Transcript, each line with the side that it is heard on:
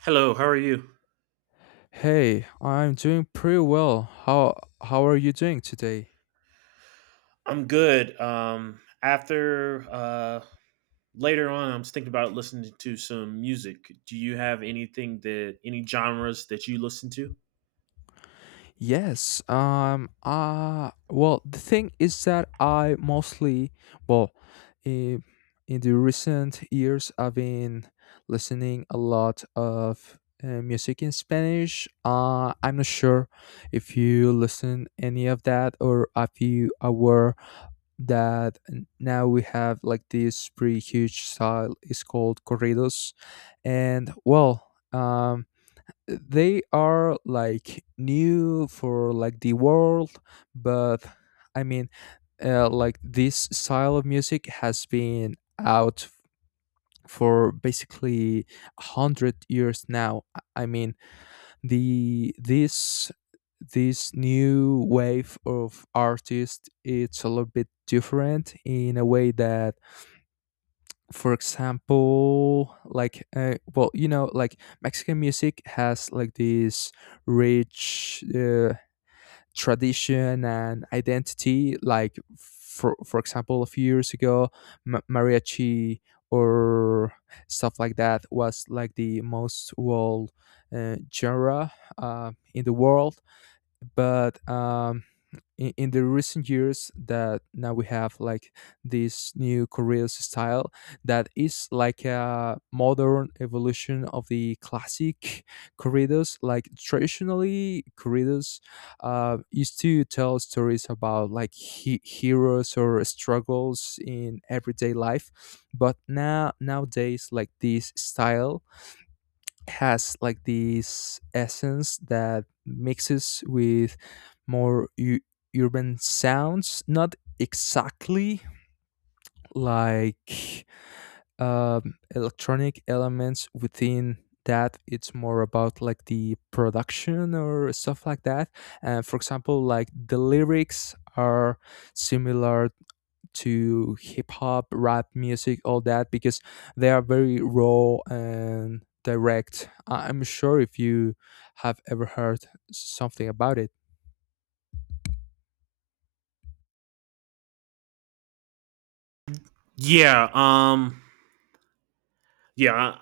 right: Hello, how are you?
left: Hey, I'm doing pretty well. How are you doing today?
right: I'm good. After Later on, I was thinking about listening to some music. Do you have anything that any genres that you listen to?
left: Yes, well, the thing is that I mostly well, in, in the recent years I've been listening a lot of music in Spanish. Uh, I'm not sure if you listen any of that or if you aware that now we have like this pretty huge style is called corridos, and they are like new for like the world, but i mean like this style of music has been out for basically 100 years now. I mean the this this new wave of artists, it's a little bit different in a way that, for example, like well, you know, like Mexican music has like this rich tradition and identity. Like, for example, a few years ago, mariachi or stuff like that was like the most, well, genre in the world. But in the recent years, that now we have like this new Korean style that is like a modern evolution of the classic corridos. Like, traditionally, corridos used to tell stories about like heroes or struggles in everyday life, but now nowadays like this style has like this essence that mixes with more urban sounds, not exactly like electronic elements, within that it's more about like the production or stuff like that. And, for example, like the lyrics are similar to hip hop, rap music, all that, because they are very raw and direct. I- I'm sure if you have ever heard something about it.
right: Yeah. Yeah. I-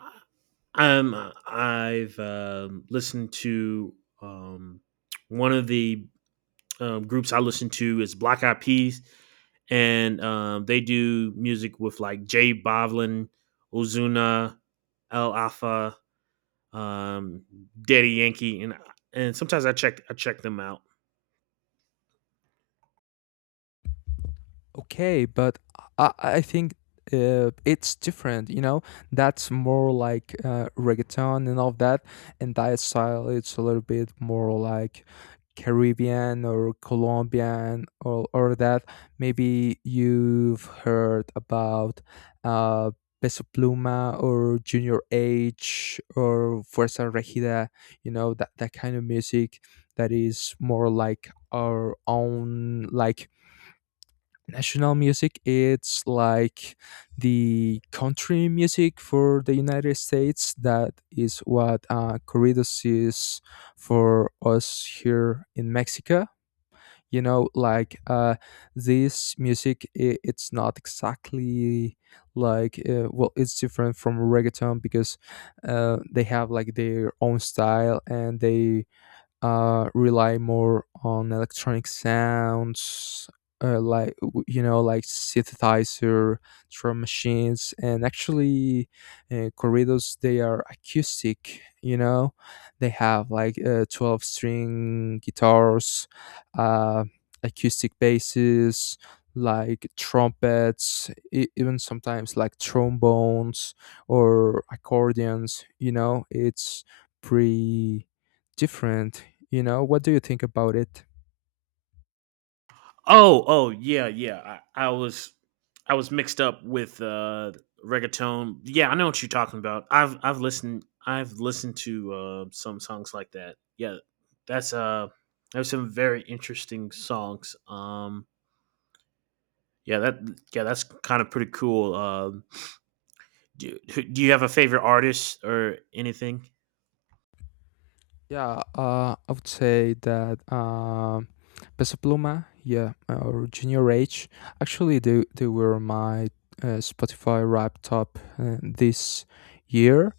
right: I'm. I've listened to um one of the groups I listen to is Black Eyed Peas, and they do music with like Jay Boblin, Ozuna, El Alpha, um, Daddy Yankee, and sometimes I check them out.
left: Okay, but I think it's different, you know. That's more like reggaeton and all of that, and that style it's a little bit more like Caribbean or Colombian, or that. Maybe you've heard about uh, Peso Pluma or Junior H or Fuerza Regida, you know, that kind of music, that is more like our own, like, national music. It's like the country music for the United States, that is what corridos is for us here in Mexico. You know, like, this music I it's not exactly like well, it's different from reggaeton because they have like their own style, and they rely more on electronic sounds, you know, like synthesizer, drum machines, and actually, corridos, they are acoustic. You know, they have like 12 string guitars, uh, acoustic basses, like trumpets, even sometimes like trombones or accordions. You know, it's pretty different. You know, what do you think about it?
right: Oh, oh yeah, yeah. I, I was I was mixed up with reggaeton. Yeah, I know what you're talking about. I've listened to some songs like that. Yeah, that's there's some very interesting songs. Yeah, that yeah that's kind of pretty cool. Do you have a favorite artist or anything?
left: Yeah, I would say that Peso Pluma, yeah, or Junior H, actually they were my Spotify rap top this year.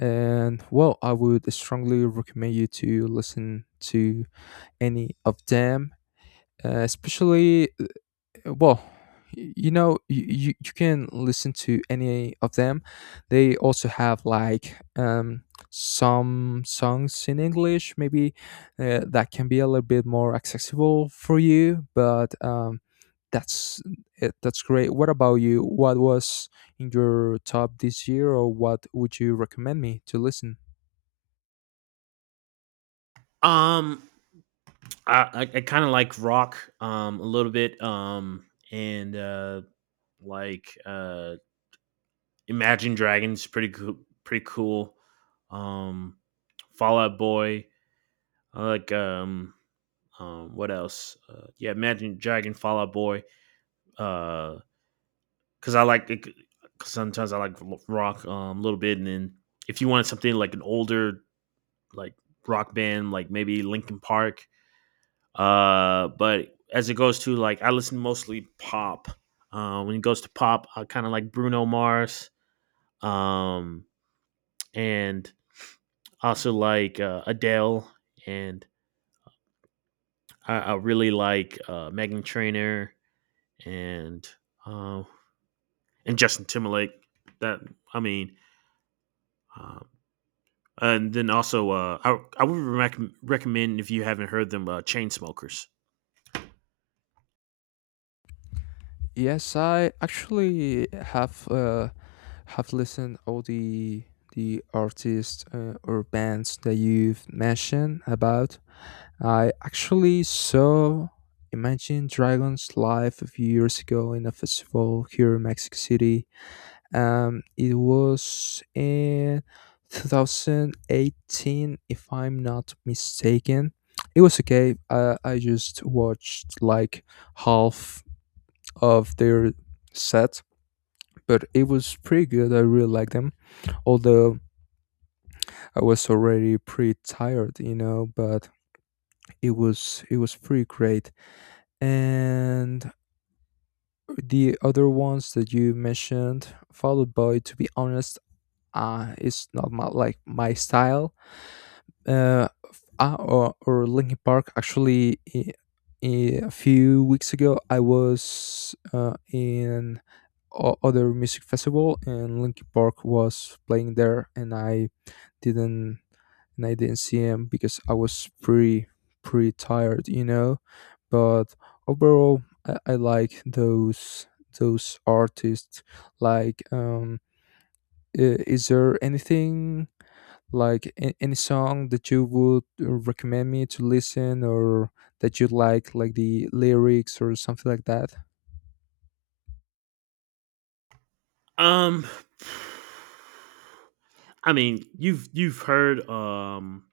left: And, well, I would strongly recommend you to listen to any of them, especially, well, you know, you can listen to any of them. They also have like some songs in English, maybe, that can be a little bit more accessible for you. But that's it. That's great. What about you? What was in your top this year, or what would you recommend me to listen?
right: Um, I kind of like rock a little bit, and like Imagine Dragons, pretty cool. um Fallout Boy. I like what else? Yeah Imagine Dragon, Fallout Boy, uh cuz I like it, 'cause sometimes I like rock a little bit. And then if you wanted something like an older, like, rock band, like maybe Linkin Park. But as it goes to, like, I listen mostly pop. When it goes to pop, I kind of like Bruno Mars, um, and also like Adele, and I really like Meghan Trainor, and uh, and Justin Timberlake. That I mean, um, and then also, I would recommend if you haven't heard them, Chainsmokers.
left: Yes, I actually have listened all the artists or bands that you've mentioned about. I actually saw Imagine Dragons live a few years ago in a festival here in Mexico City. It was in 2018, if I'm not mistaken. It was okay. I just watched like half of their set, but it was pretty good. I really liked them, although I was already pretty tired, you know. But it was pretty great. And the other ones that you mentioned, Fall Out Boy. To be honest, it's not my, like, my style. uh, or Linkin Park. Actually, a few weeks ago, I was in other music festival, and Linkin Park was playing there, and I didn't, and I didn't see him because I was pretty tired, you know. But overall, I like those artists like is there anything like any song that you would recommend me to listen, or that you like the lyrics or something like that?
right: Um, I mean, you've heard. Um,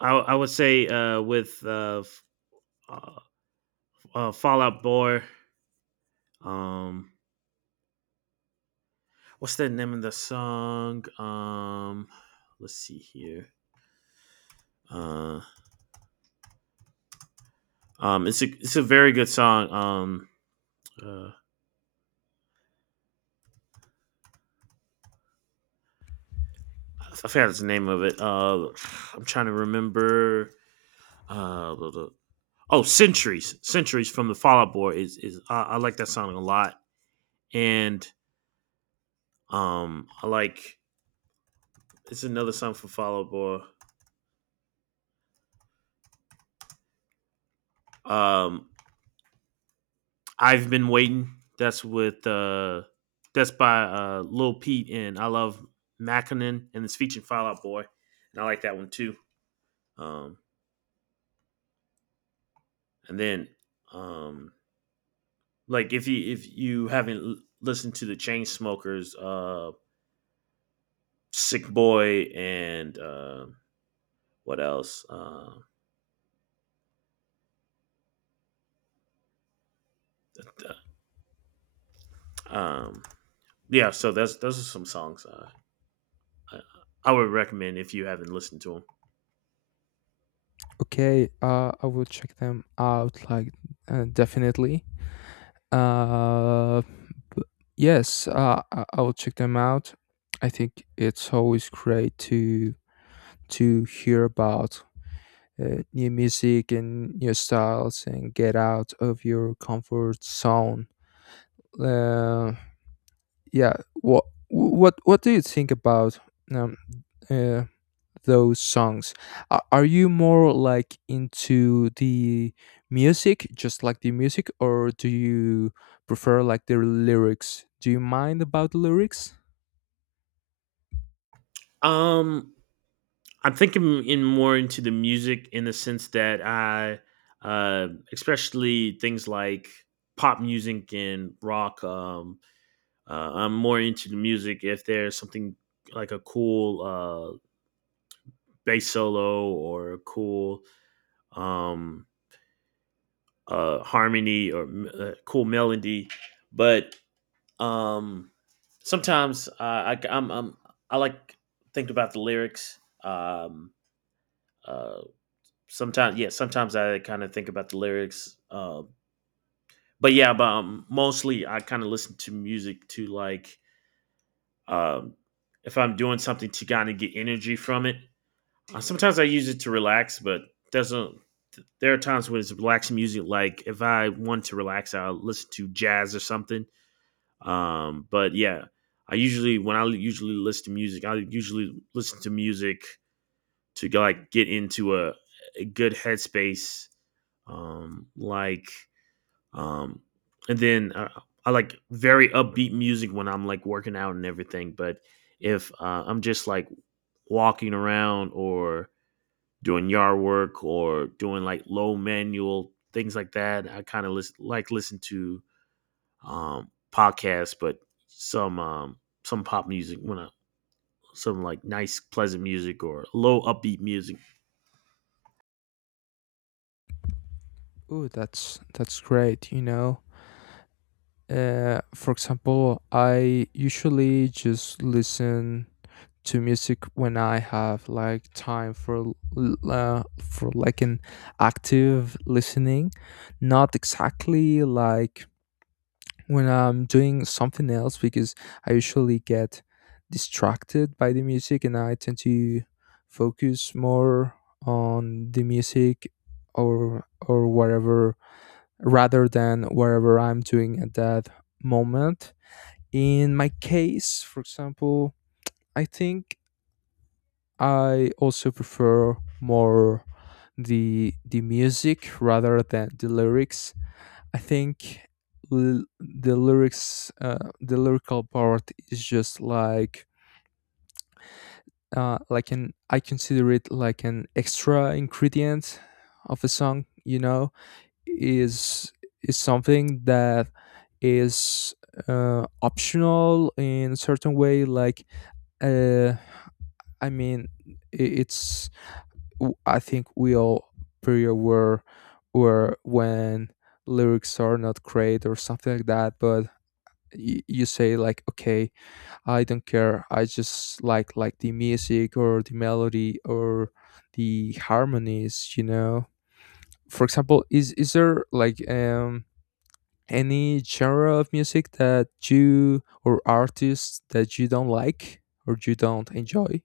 right: I I would say uh, Fallout Boy. Um, what's the name of the song? Let's see here. Uh, it's a very good song. Uh, I forgot the name of it. I'm trying to remember. Uh, the- the- oh, Centuries from the Fallout Boy is, I like that song a lot. And I like, it's another song from Fallout Boy, Um, I've Been Waiting. That's by Lil Pete and I Love Mackinnon, and it's featuring Fallout Boy, and I like that one too. Um, and then um, Like, if you haven't listened to the Chainsmokers, Sick Boy, and what else? Uh, um, yeah, so that's those are some songs I, I would recommend if you haven't listened to
left: Okay. I will check them out, like, definitely. uh b- yes, I will check them out. I think it's always great to hear about new music and new styles and get out of your comfort zone. Uh, yeah, what do you think about um, uh, those songs? Are you more like into the music, just like the music, or do you prefer like the lyrics? Do you mind about the lyrics?
right: them. I'm thinking in more into the music in the sense that uh, especially things like pop music and rock. I'm more into the music if there's something like a cool bass solo or a cool um, harmony or cool melody. But um, sometimes I'm, I like think about the lyrics. Uh, Sometimes, yeah, sometimes I kind of think about the lyrics. But mostly I kind of listen to music to like, um, if I'm doing something, to kind of get energy from it. Sometimes I use it to relax, but there's a there are times when it's relaxing music. Like if I want to relax, I'll listen to jazz or something. Um, but yeah, I usually, when I usually listen to music, I usually listen to music to go, like, get into a good headspace. Like um, and then I like very upbeat music when I'm like working out and everything. But if I'm just like walking around or doing yard work or doing like low manual things like that, I kind of listen, like, listen to podcasts, but some um, some pop music when I, some like nice pleasant music or low upbeat music.
left: Oh, that's great. You know, for example, I usually just listen to music when I have like time for for like an active listening, not exactly like when I'm doing something else, because I usually get distracted by the music and I tend to focus more on the music or whatever, rather than whatever I'm doing at that moment. In my case, for example, I think I also prefer more the music rather than the lyrics. I think, the lyrics, the lyrical part is just like an I consider it like an extra ingredient of a song. You know, is is something that is optional in a certain way. Like, uh, I mean, i- it's I think we all pretty aware where when lyrics are not great or something like that, but you say like, okay, I don't care, I just like the music or the melody or the harmonies, you know. For example, is there like any genre of music that you, or artists that you don't like or you don't enjoy?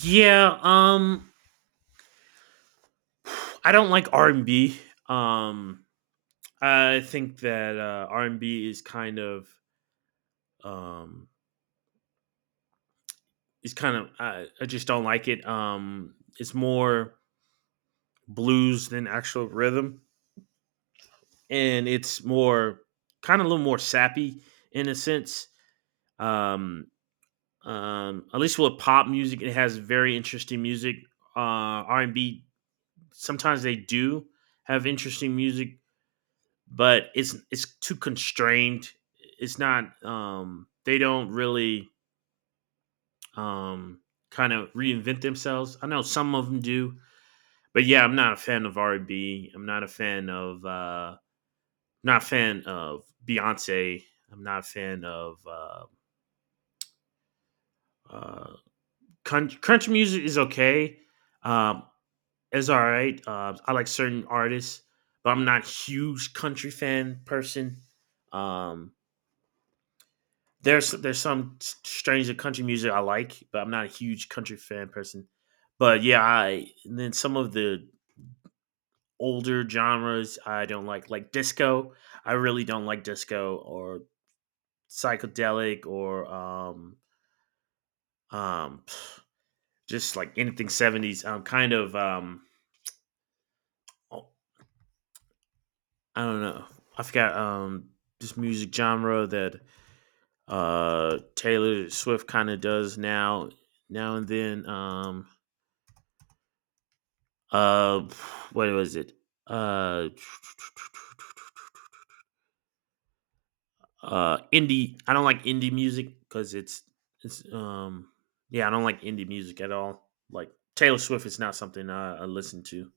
right: Yeah, I don't like R and B. Um, I think that R and B is kind of um, it's kind of, I just don't like it. It's more blues than actual rhythm, and it's more kind of a little more sappy in a sense. Um, at least with pop music, it has very interesting music. R and B sometimes they do have interesting music, but it's too constrained. It's not. They don't really um, kind of reinvent themselves. I know some of them do, but yeah, I'm not a fan of R and B. I'm not a fan of not a fan of Beyonce. I'm not a fan of uh, country music is okay. Um, it's all right. I like certain artists, but I'm not a huge country fan person. Um, there's some strains of country music I like, but I'm not a huge country fan person. But yeah, I and then some of the older genres I don't like disco. I really don't like disco or psychedelic or um just like anything 70s kind of oh, I don't know, I forgot this music genre that Taylor Swift kind of does now now and then. Uh what was it? uh Indie. I don't like indie music because it's yeah, I don't like indie music at all. Like Taylor Swift is not something I listen to.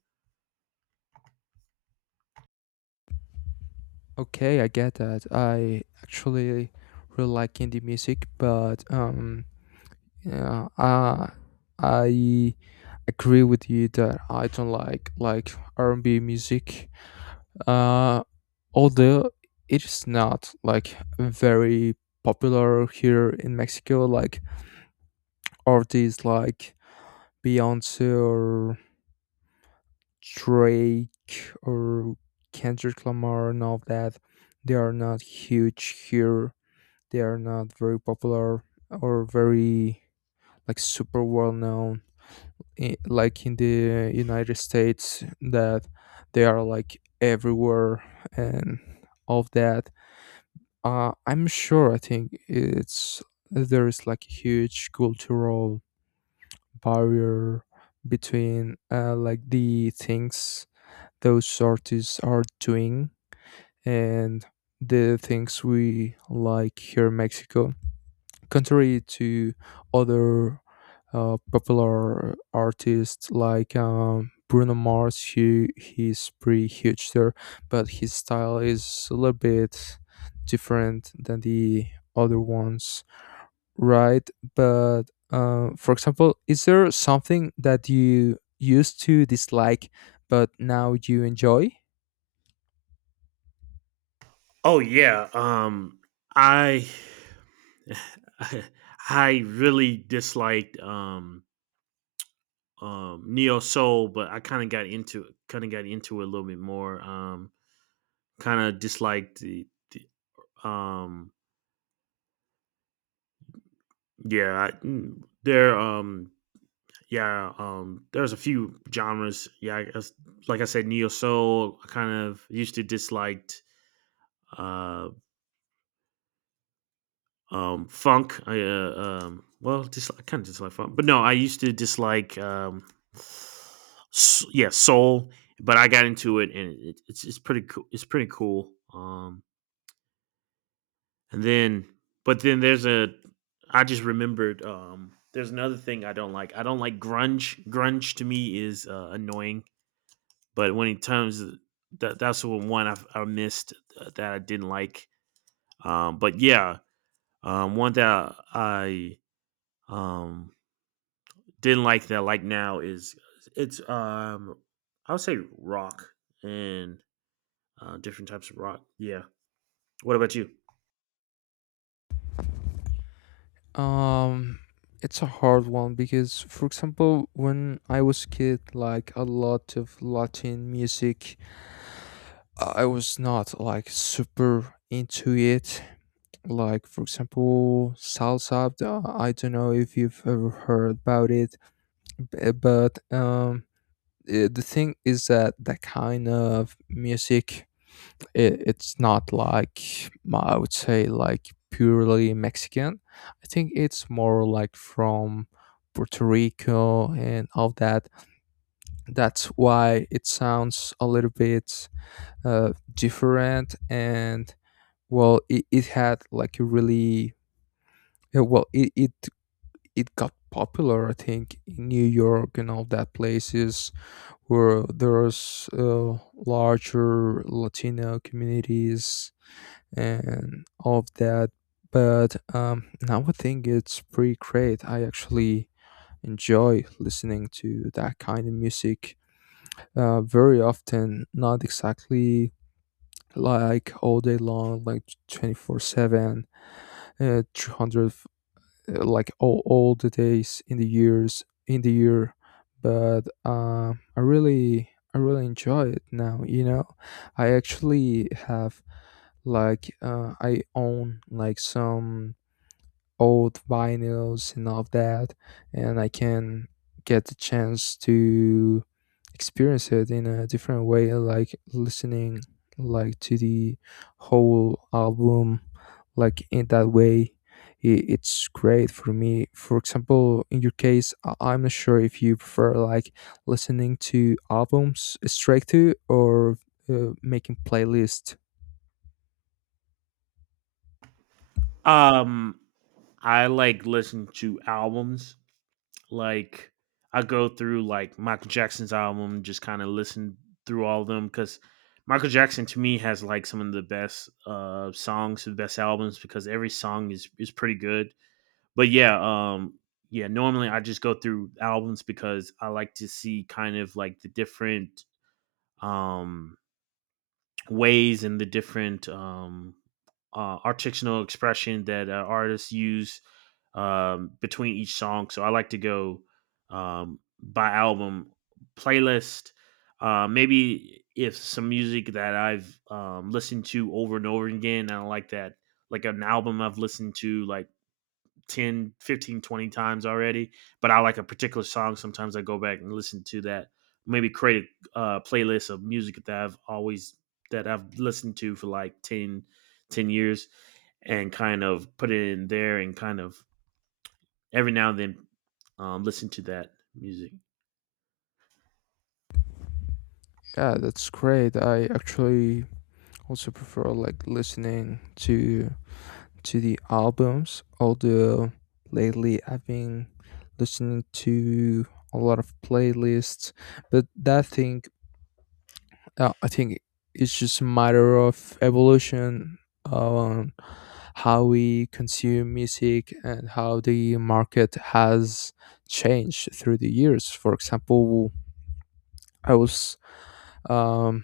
left: Okay, I get that. I actually really like indie music, but yeah, I agree with you that I don't like R and B music. Uh, although it is not like very popular here in Mexico, like artists like Beyonce or Drake or Kendrick Lamar and all that, they are not huge here, they are not very popular or very like super well known, like in the United States, that they are like everywhere and all of that. I'm sure, I think it's, there is like a huge cultural barrier between like the things those artists are doing and the things we like here in Mexico, contrary to other popular artists like Bruno Mars, who he's pretty huge there, but his style is a little bit different than the other ones, right? But for example, is there something that you used to dislike but now you enjoy?
right: Oh yeah, I I really disliked neo soul, but I kind of got into it, kind of got into it a little bit more. Kind of disliked the um, yeah, I, mm, there yeah, there's a few genres. Like I said, neo soul, I kind of used to disliked. Um, Funk. I Well, just I kind of dislike funk, but no, I used to dislike yeah, soul. But I got into it, and it's pretty cool. It's pretty cool. And then, but then there's a. I just remembered. There's another thing I don't like. I don't like grunge. Grunge to me is annoying. But when it comes, That that's the one I missed, that I didn't like. Um, but yeah, One that I um didn't like that, like, now is, it's I would say rock and different types of rock. Yeah. What about you?
left: Um, it's a hard one because, for example, when I was kid, like a lot of Latin music, I was not like super into it. Like, for example, salsa. Uh, I don't know if you've ever heard about it, but the thing is that that kind of music, it's not like I would say like purely Mexican. I think it's more like from Puerto Rico and all that. That's why it sounds a little bit different, and, well, it had like a really yeah, well, it got popular, I think, in New York and all that places where there's larger Latino communities and all of that. But now I think it's pretty great. I actually enjoy listening to that kind of music very often, not exactly like all day long, like 24/7, 300, like all the days in the years, in the year. But I really enjoy it now, you know. I actually have like I own like some old vinyls and all of that, and I can get the chance to experience it in a different way, like listening like to the whole album, like in that way. It's great for me. For example, in your case, I'm not sure if you prefer like listening to albums straight to, or making playlist.
right: Um, I like listen to albums. Like, I go through like Michael Jackson's album, just kind of listen through all of them, because Michael Jackson to me has like some of the best songs, the best albums, because every song is pretty good. But yeah, yeah. Normally, I just go through albums because I like to see kind of like the different um, ways and the different articulal expression that artists use between each song. So I like to go by album playlist. Maybe if some music that I've listened to over and over again, I like that, like an album I've listened to like 10, 15, 20 times already, but I like a particular song. Sometimes I go back and listen to that. Maybe create a playlist of music that I've always, that I've listened to for like 10, 10 years, and kind of put it in there and kind of every now and then listen to that music.
left: Yeah, that's great. I actually also prefer like listening to the albums, although lately I've been listening to a lot of playlists. But that thing, I think it's just a matter of evolution on how we consume music and how the market has changed through the years. For example, i was um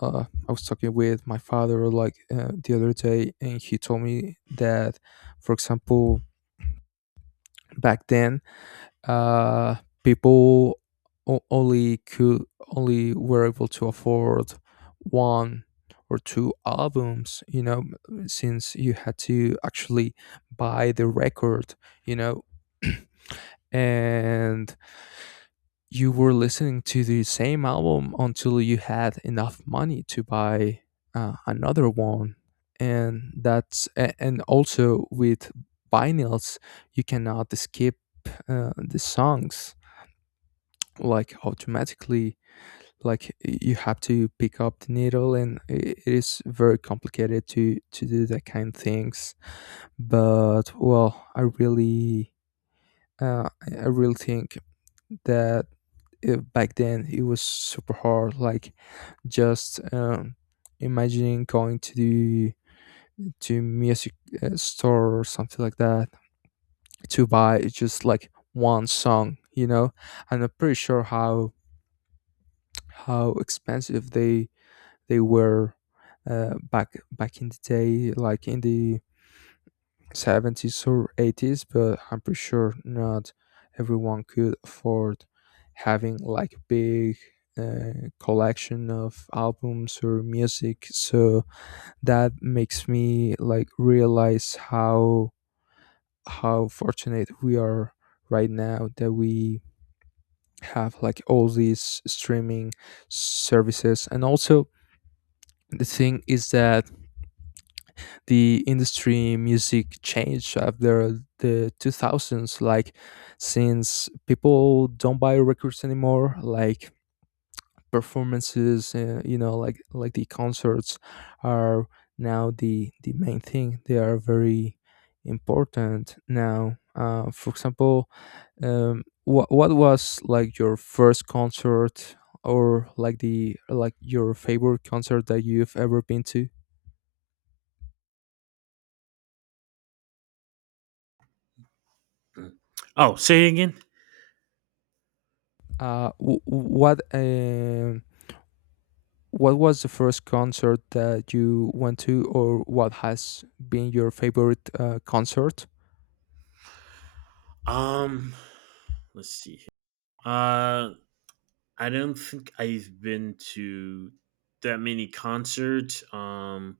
left: I was talking with my father like the other day, and he told me that, for example, back then, uh, people o- only could only were able to afford one or two albums, you know, since you had to actually buy the record, you know, and you were listening to the same album until you had enough money to buy another one. And that's and also with vinyls, you cannot skip the songs like automatically. Like, you have to pick up the needle, and it is very complicated to do that kind of things. But, well, I really I really think that back then it was super hard, like, just imagining going to the to music store or something like that to buy just like one song, you know. And I'm pretty sure how expensive they were back in the day, like in the 70s or 80s, but I'm pretty sure not everyone could afford having like a big collection of albums or music. So that makes me like realize how fortunate we are right now, that we have like all these streaming services, and also the thing is that the industry music changed after the 2000s. Like, since people don't buy records anymore, like performances, you know, like the concerts are now the main thing. They are very important now. Uh, for example, what was like your first concert or like the like your favorite concert that you've ever been to?
right: Mm. Oh, say it again.
left: uh, w- what um What was the first concert that you went to, or what has been your favorite concert?
right: Um, let's see. Uh, I don't think I've been to that many concerts.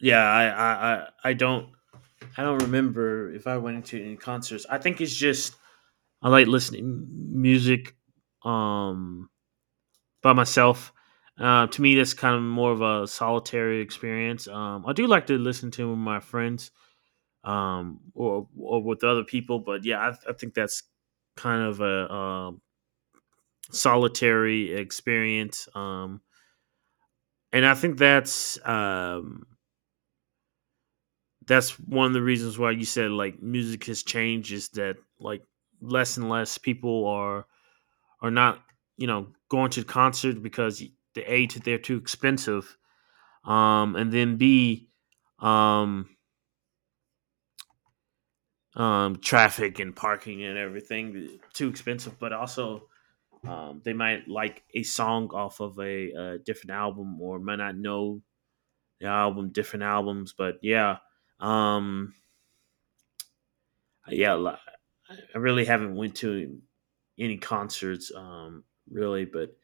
right: yeah, I, I, I, I don't, I don't remember if I went into any concerts. I think it's just I like listening music, um, by myself. To me, that's kind of more of a solitary experience. I do like to listen to my friends, or with other people, but yeah, I think that's kind of a, solitary experience. And I think that's one of the reasons why you said like music has changed, is that like less and less people are not you know, going to concerts because, the A, that they're too expensive, and then B, um traffic and parking and everything, too expensive. But also they might like a song off of a, different album, or might not know the album, different albums. But yeah um yeah, I really haven't went to any concerts, really. But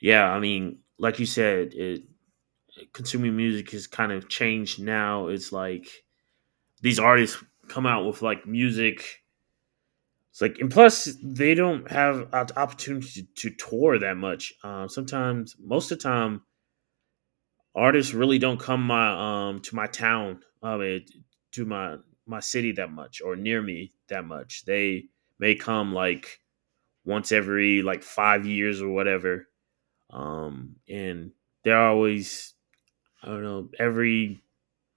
right: yeah, I mean, like you said, consuming music has kind of changed now. It's like these artists come out with like music. It's like, and plus they don't have an opportunity to tour that much. Sometimes, most of the time, artists really don't come my to my town, I mean, to my city that much, or near me that much. They may come like once every like 5 years or whatever. And they're always, I don't know, every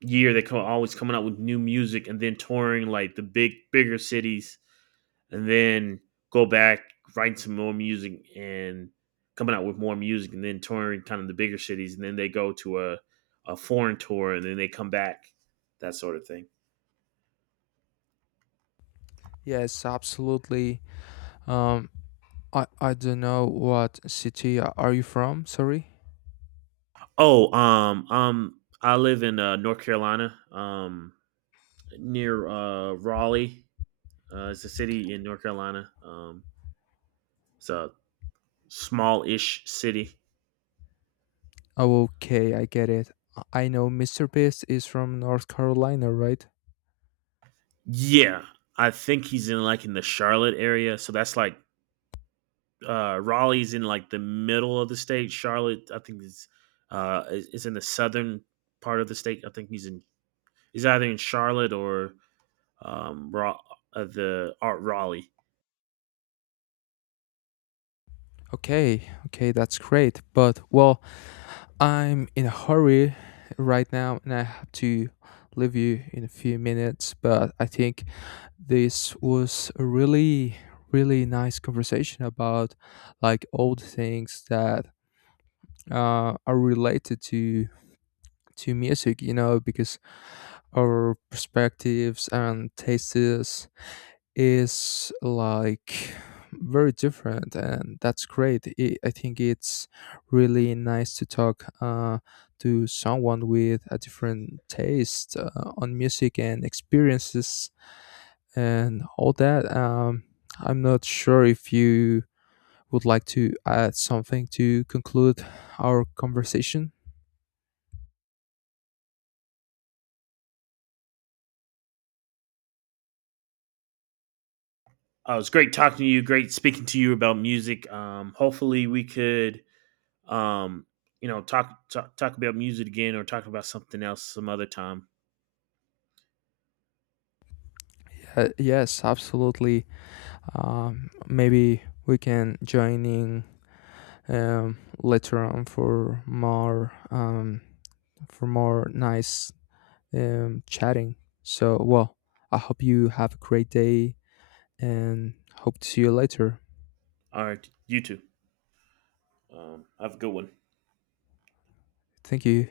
right: year they come, always coming out with new music and then touring like the bigger cities, and then go back writing some more music and coming out with more music and then touring kind of the bigger cities, and then they go to a foreign tour, and then they come back, that sort of thing.
left: Yes, absolutely. Um, I don't know what city are you from. Sorry.
right: Oh um um i live in North Carolina, near Raleigh. It's a city in North Carolina. It's a small-ish city.
left: Oh, okay, I get it. I know Mr. Beast is from North Carolina, right?
right: Yeah, I think he's in like in the Charlotte area. So that's like Raleigh's in like the middle of the state. Charlotte, I think, is is in the southern part of the state. I think he's in, he's either in Charlotte or um, Ra- the Art Raleigh.
left: Okay, okay, that's great. But, well, I'm in a hurry right now, and I have to leave you in a few minutes. But I think this was a really really nice conversation about like old things that are related to music, you know, because our perspectives and tastes is like very different, and that's great. I think it's really nice to talk to someone with a different taste on music and experiences and all that. I'm not sure if you would like to add something to conclude our conversation.
right: It was great talking to you. Great speaking to you about music. Hopefully we could, Um, you know, talk about music again, or talk about something else some other time.
left: Yes, absolutely. Maybe we can join in later on for more nice chatting. So, well, I hope you have a great day and hope to see you later.
right: All right, you two. Have a good one.
left: Thank you.